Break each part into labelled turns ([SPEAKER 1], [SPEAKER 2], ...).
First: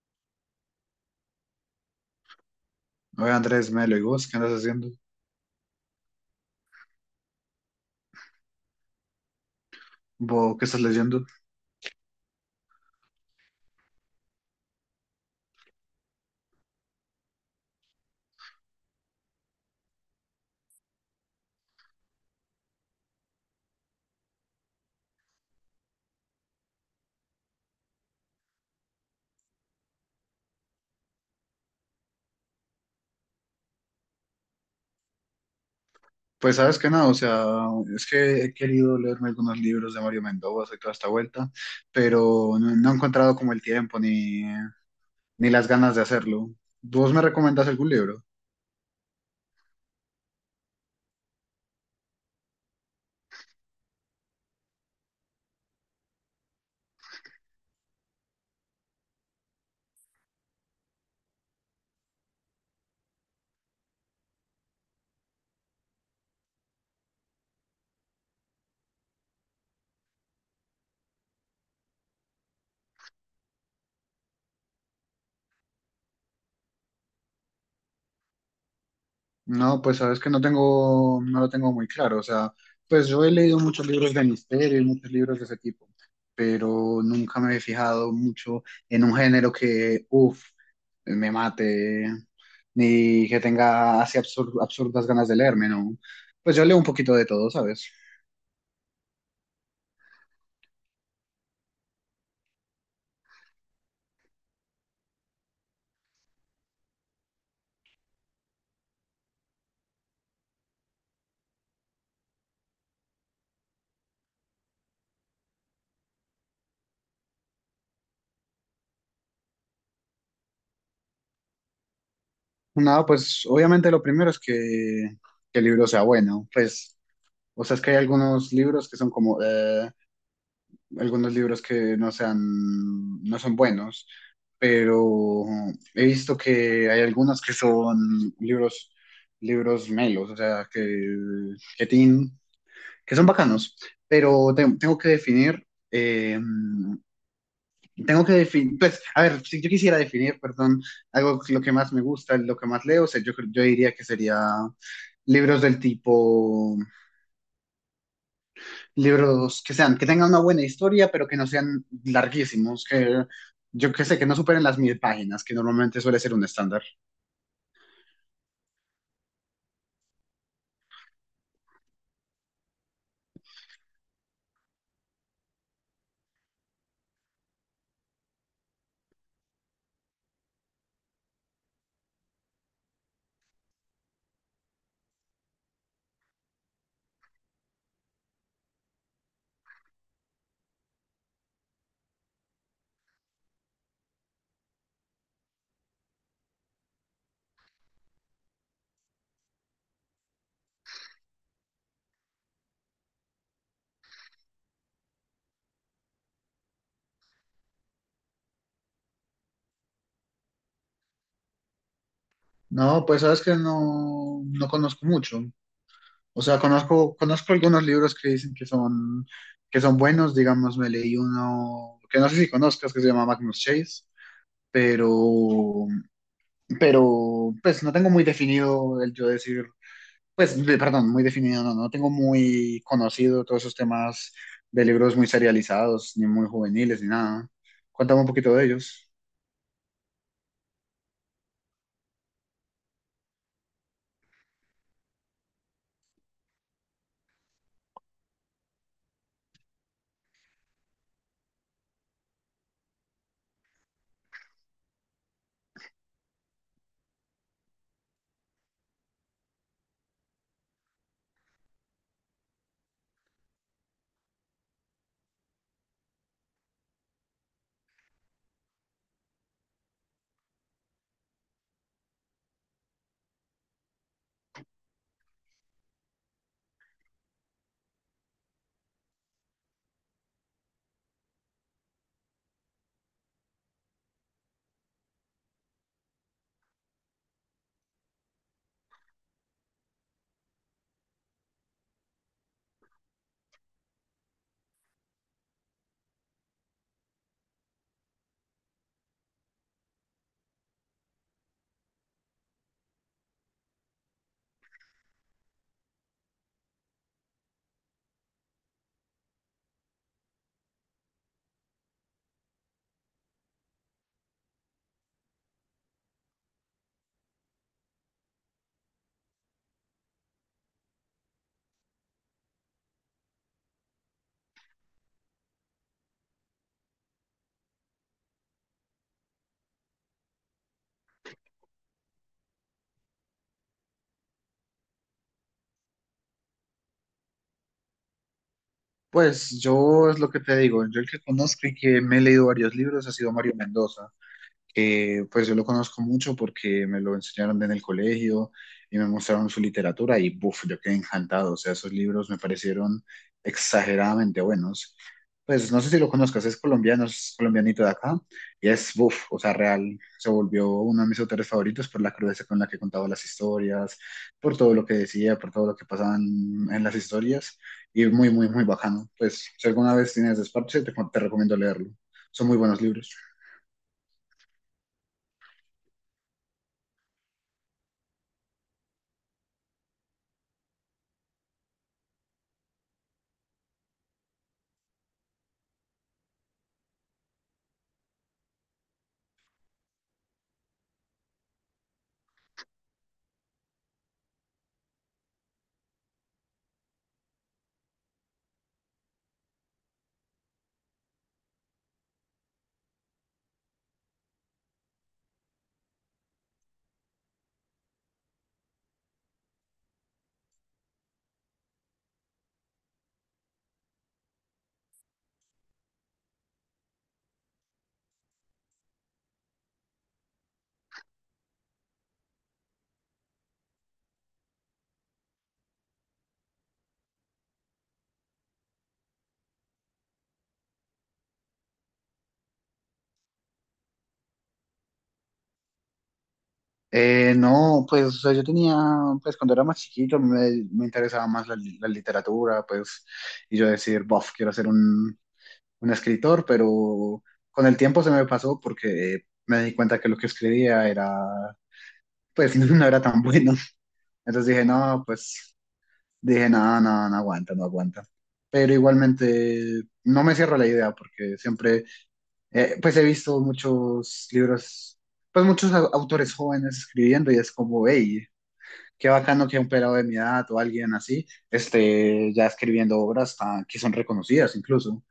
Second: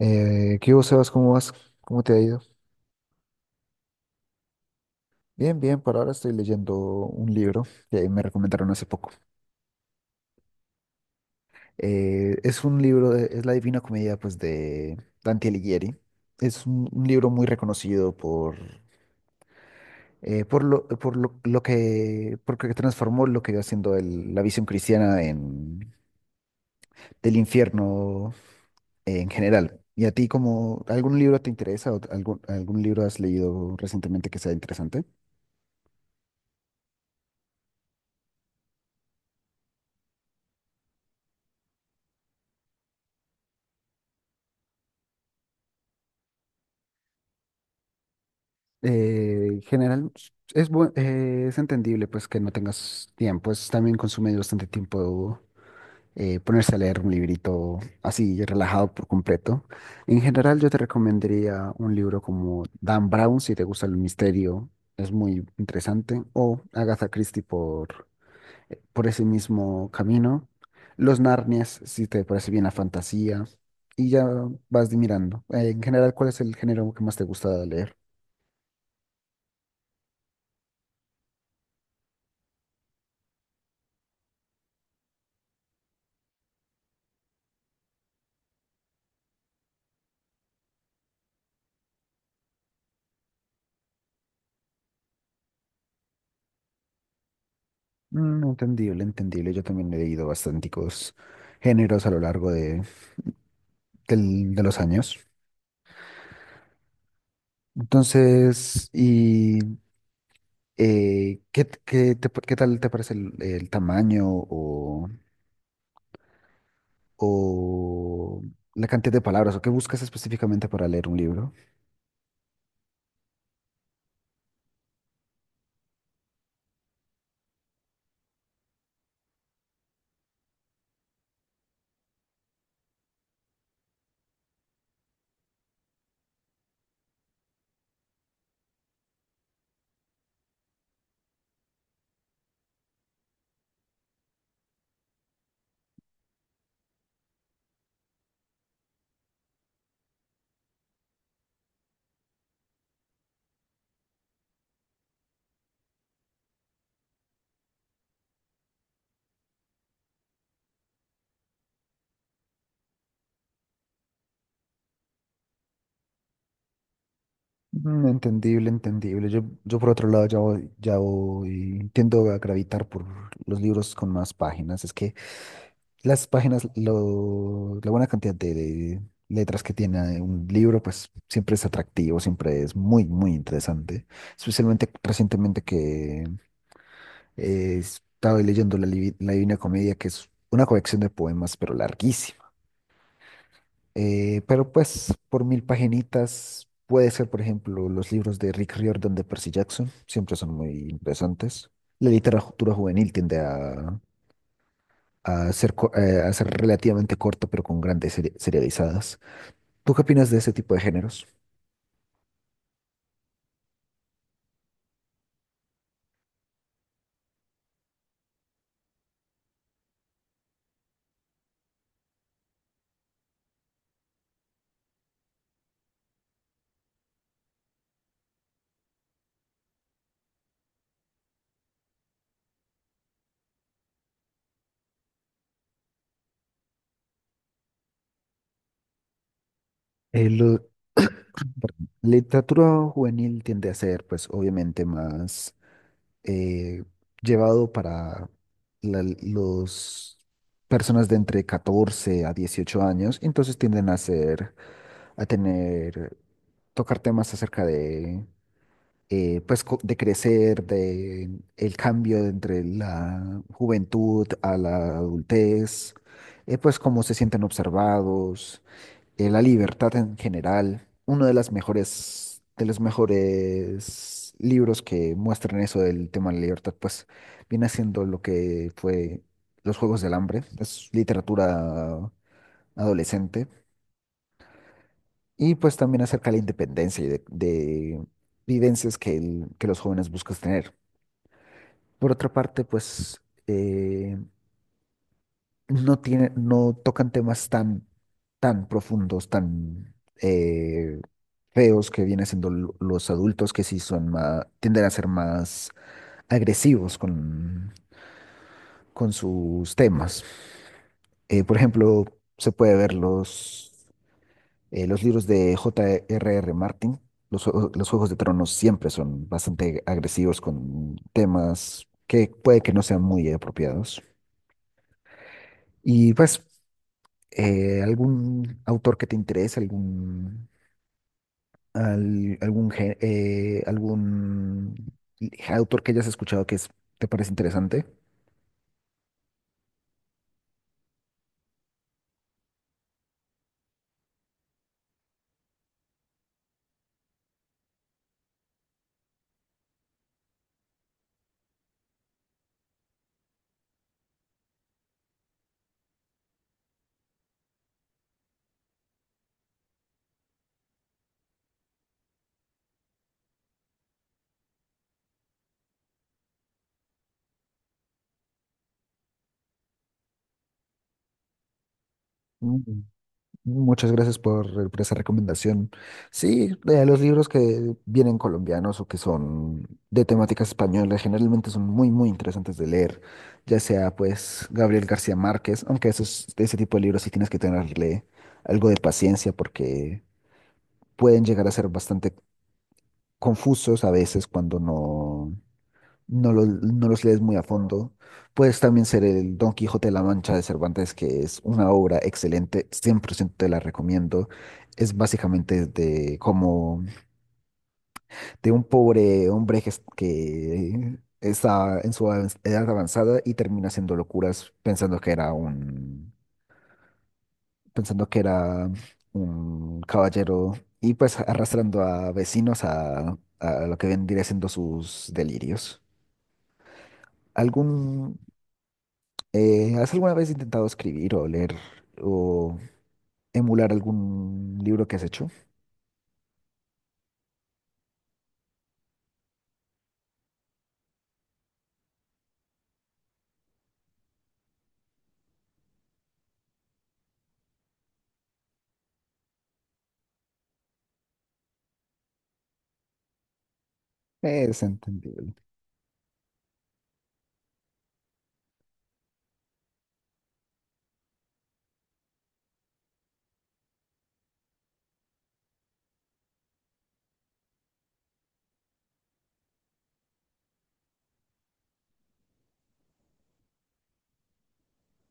[SPEAKER 1] ¿Qué hubo, Sebas? ¿Cómo vas? ¿Cómo te ha ido?
[SPEAKER 2] Oye, Andrés, Melo, ¿y vos qué andas haciendo?
[SPEAKER 1] Bien, bien, por ahora estoy leyendo un libro que me recomendaron hace poco.
[SPEAKER 2] ¿Vos qué estás leyendo?
[SPEAKER 1] Es un libro, es La Divina Comedia, pues, de Dante Alighieri. Es un libro muy reconocido porque transformó lo que iba siendo la visión cristiana del infierno en general. ¿Y a ti, como algún libro te interesa o algún libro has leído recientemente que sea interesante?
[SPEAKER 2] Pues sabes que nada, o sea, es que he querido leerme algunos libros de Mario Mendoza y toda esta vuelta, pero no, no he encontrado como el tiempo ni las ganas de hacerlo. ¿Vos me recomendás algún libro?
[SPEAKER 1] General, es entendible pues que no tengas tiempo, es también consume bastante tiempo ponerse a leer un librito así relajado por completo. En general yo te recomendaría un libro como Dan Brown si te gusta el misterio, es muy interesante, o Agatha Christie por ese mismo camino, Los Narnias si te parece bien la fantasía, y ya vas mirando. En general, ¿cuál es el género que más te gusta leer?
[SPEAKER 2] No, pues sabes que no tengo, no lo tengo muy claro. O sea, pues yo he leído muchos libros de misterio y muchos libros de ese tipo, pero nunca me he fijado mucho en un género que, uff, me mate, ni que tenga así absurdas ganas de leerme, ¿no? Pues yo leo un poquito de todo, ¿sabes?
[SPEAKER 1] Mm, entendible, entendible. Yo también he leído bastanticos géneros a lo largo de los años. Entonces, qué tal te parece el tamaño o la cantidad de palabras o qué buscas específicamente para leer un libro?
[SPEAKER 2] Nada, pues obviamente lo primero es que el libro sea bueno. Pues, o sea, es que hay algunos libros que son como, algunos libros que no sean, no son buenos, pero he visto que hay algunos que son libros, libros melos, o sea, que, tienen, que son bacanos, pero eh, tengo que definir, pues, a ver, si yo quisiera definir, perdón, algo lo que más me gusta, lo que más leo, o sea, yo diría que sería libros del tipo libros que sean, que tengan una buena historia, pero que no sean larguísimos, que yo que sé, que no superen las 1.000 páginas, que normalmente suele ser un estándar.
[SPEAKER 1] Mm, entendible, entendible. Yo por otro lado tiendo a gravitar por los libros con más páginas. Es que las páginas, la buena cantidad de letras que tiene un libro, pues siempre es atractivo, siempre es muy, muy interesante. Especialmente recientemente que estaba leyendo La Divina Comedia, que es una colección de poemas, pero larguísima. Pero pues por 1000 paginitas puede ser, por ejemplo, los libros de Rick Riordan de Percy Jackson, siempre son muy interesantes. La literatura juvenil tiende a ser, a ser relativamente corto, pero con grandes serializadas. ¿Tú qué opinas de ese tipo de géneros?
[SPEAKER 2] No, pues sabes que no, no conozco mucho. O sea, conozco algunos libros que dicen que son buenos, digamos, me leí uno que no sé si conozcas, que se llama Magnus Chase, pero, pero pues no tengo muy definido el yo decir, pues, perdón, muy definido, no, no tengo muy conocido todos esos temas de libros muy serializados, ni muy juveniles, ni nada. Cuéntame un poquito de ellos.
[SPEAKER 1] Eh, lo- Literatura juvenil tiende a ser, pues, obviamente más eh, llevado para los personas de entre 14 a 18 años, entonces tienden a ser, a tener, tocar temas acerca de pues de crecer, de el cambio entre la juventud a la adultez, pues cómo se sienten observados, la libertad en general. Uno de las mejores, de los mejores libros que muestran eso del tema de la libertad, pues viene siendo lo que fue Los Juegos del Hambre, es literatura adolescente, y pues también acerca de la independencia y de vivencias que, que los jóvenes buscan tener. Por otra parte, pues eh, no tocan temas tan, tan profundos, tan eh, feos que vienen siendo los adultos que sí son más, tienden a ser más agresivos con sus temas. Por ejemplo, se puede ver los libros de J. R. R. Martin. Los Juegos de Tronos siempre son bastante agresivos con temas que puede que no sean muy apropiados. Y pues algún autor que te interese, algún, al- algún, gé- algún autor que hayas escuchado te parece interesante.
[SPEAKER 2] Pues yo es lo que te digo, yo el que conozco y que me he leído varios libros ha sido Mario Mendoza. Que pues yo lo conozco mucho porque me lo enseñaron en el colegio y me mostraron su literatura y buf, yo quedé encantado, o sea, esos libros me parecieron exageradamente buenos. Pues no sé si lo conozcas, es colombiano, es colombianito de acá y es buf, o sea, real, se volvió uno de mis autores favoritos por la crudeza con la que contaba las historias, por todo lo que decía, por todo lo que pasaba en las historias y muy, muy, muy bacano. Pues si alguna vez tienes desparche, te recomiendo leerlo. Son muy buenos
[SPEAKER 1] Mm.
[SPEAKER 2] libros.
[SPEAKER 1] Muchas gracias por esa recomendación. Sí, los libros que vienen colombianos o que son de temáticas españolas generalmente son muy, muy interesantes de leer, ya sea pues Gabriel García Márquez, aunque de ese tipo de libros sí tienes que tenerle algo de paciencia porque pueden llegar a ser bastante confusos a veces cuando no los lees muy a fondo. Puedes también ser el Don Quijote de la Mancha de Cervantes, que es una obra excelente, 100% te la recomiendo. Es básicamente de como de un pobre hombre que está en su edad avanzada y termina haciendo locuras pensando que era un caballero y pues arrastrando a vecinos a lo que vendría siendo sus delirios. ¿Algún, Has alguna vez intentado escribir o leer o emular algún libro que has hecho?
[SPEAKER 2] No, pues o sea, yo tenía, pues cuando era más chiquito me interesaba más la literatura, pues, y yo decir, bof, quiero ser un, escritor, pero con el tiempo se me pasó porque me di cuenta que lo que escribía era, pues, no era tan bueno. Entonces
[SPEAKER 1] Es
[SPEAKER 2] dije, no,
[SPEAKER 1] entendible.
[SPEAKER 2] pues, dije, no, no, no aguanta, no aguanta. Pero igualmente no me cierro la idea porque siempre, pues, he visto muchos libros, pues, muchos autores jóvenes escribiendo y es como, hey, qué bacano que un pelado de mi edad o alguien así esté ya escribiendo obras que son reconocidas incluso.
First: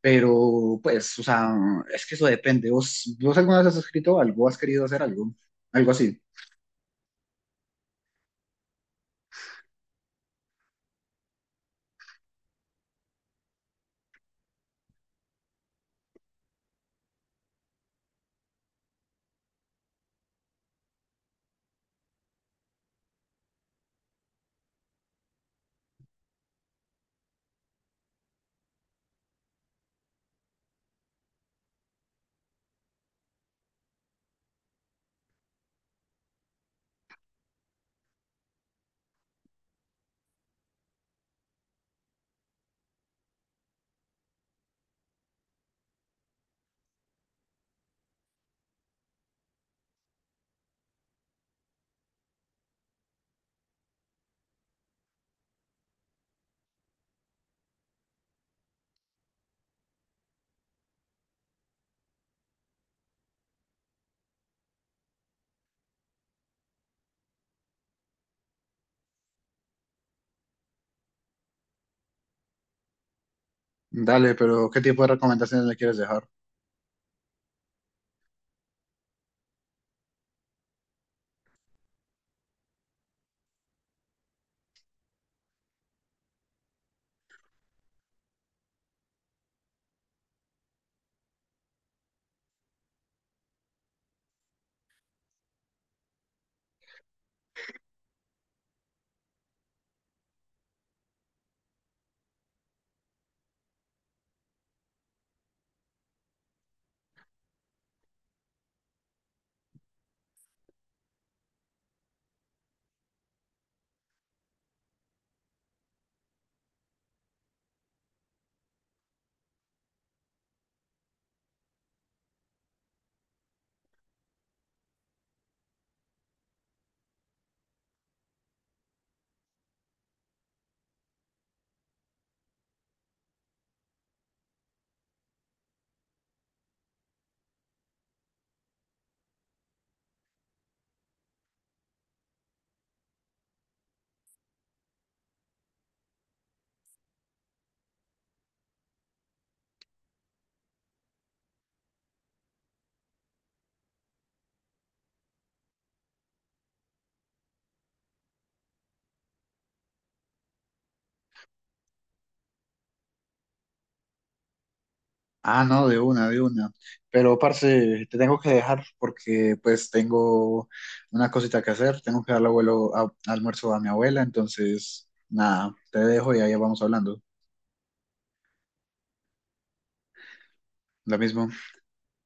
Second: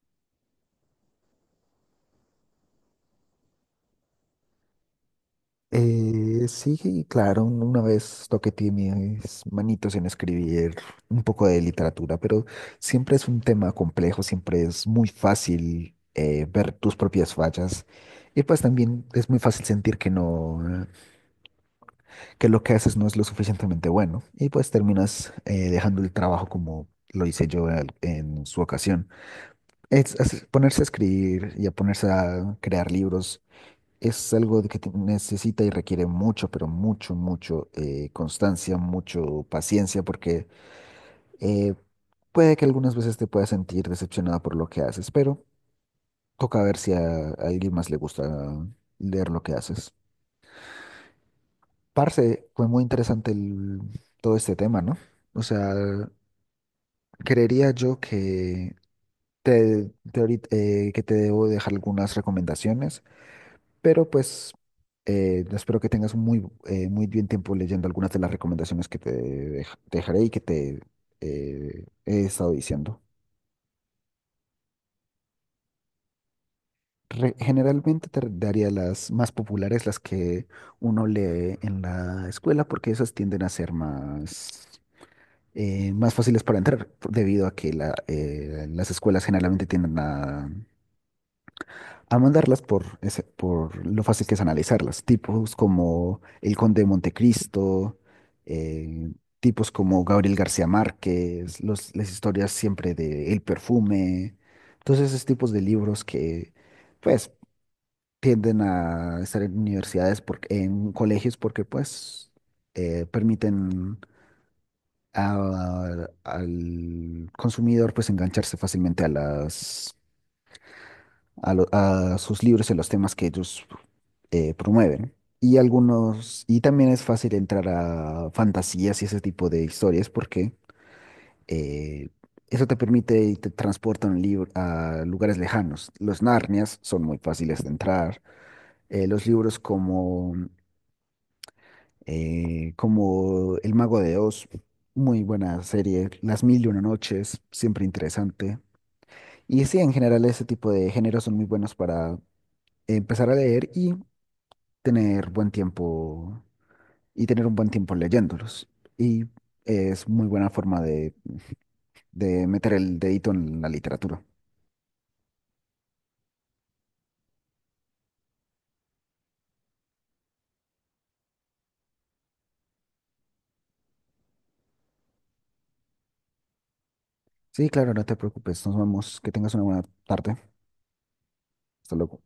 [SPEAKER 2] Pero pues, o sea, es que eso depende. ¿Vos alguna vez has escrito algo? ¿Has querido hacer algo? Algo así.
[SPEAKER 1] Sí, claro, una vez toqué mis manitos en escribir un poco de literatura, pero siempre es un tema complejo, siempre es muy fácil ver tus propias fallas y pues también es muy fácil sentir que no. Que lo que haces no es lo suficientemente bueno y pues terminas dejando el trabajo como lo hice yo en su ocasión. Es ponerse a escribir y a ponerse a crear libros es algo de que necesita y requiere mucho, pero mucho, mucho constancia, mucho paciencia porque eh, puede que algunas veces te puedas sentir decepcionada por lo que haces, pero toca ver si a alguien más le gusta leer lo que haces. Parce, fue muy interesante todo este tema, ¿no? O sea, creería yo que que te debo dejar algunas recomendaciones, pero pues espero que tengas un muy bien tiempo leyendo algunas de las recomendaciones que te dejaré y que te he estado diciendo.
[SPEAKER 2] Dale, pero ¿qué tipo de recomendaciones le quieres dejar?
[SPEAKER 1] Generalmente te daría las más populares, las que uno lee en la escuela, porque esas tienden a ser más fáciles para entrar, debido a que las escuelas generalmente tienden a mandarlas por lo fácil que es analizarlas. Tipos como El Conde de Montecristo, eh, tipos como Gabriel García Márquez, las historias siempre de El Perfume, todos esos tipos de libros que pues tienden a estar en universidades, porque, en colegios, porque pues permiten al consumidor pues engancharse fácilmente a las... A sus libros y a los temas que ellos promueven. Y también es fácil entrar a fantasías y ese tipo de historias porque eh, eso te permite y te transporta un libro a lugares lejanos. Los Narnias son muy fáciles de entrar. Los libros como El Mago de Oz, muy buena serie. Las Mil y Una Noches, siempre interesante. Y sí, en general ese tipo de géneros son muy buenos para empezar a leer y tener buen tiempo tener un buen tiempo leyéndolos. Y es muy buena forma de meter el dedito en la literatura.
[SPEAKER 2] Ah, no, de una, de una. Pero, parce, te tengo que dejar porque pues tengo una cosita que hacer. Tengo que darle almuerzo a mi abuela, entonces, nada, te dejo y ahí vamos hablando.
[SPEAKER 1] Sí, claro, no te preocupes. Nos vemos. Que tengas una buena tarde.
[SPEAKER 2] Lo mismo.
[SPEAKER 1] Hasta luego.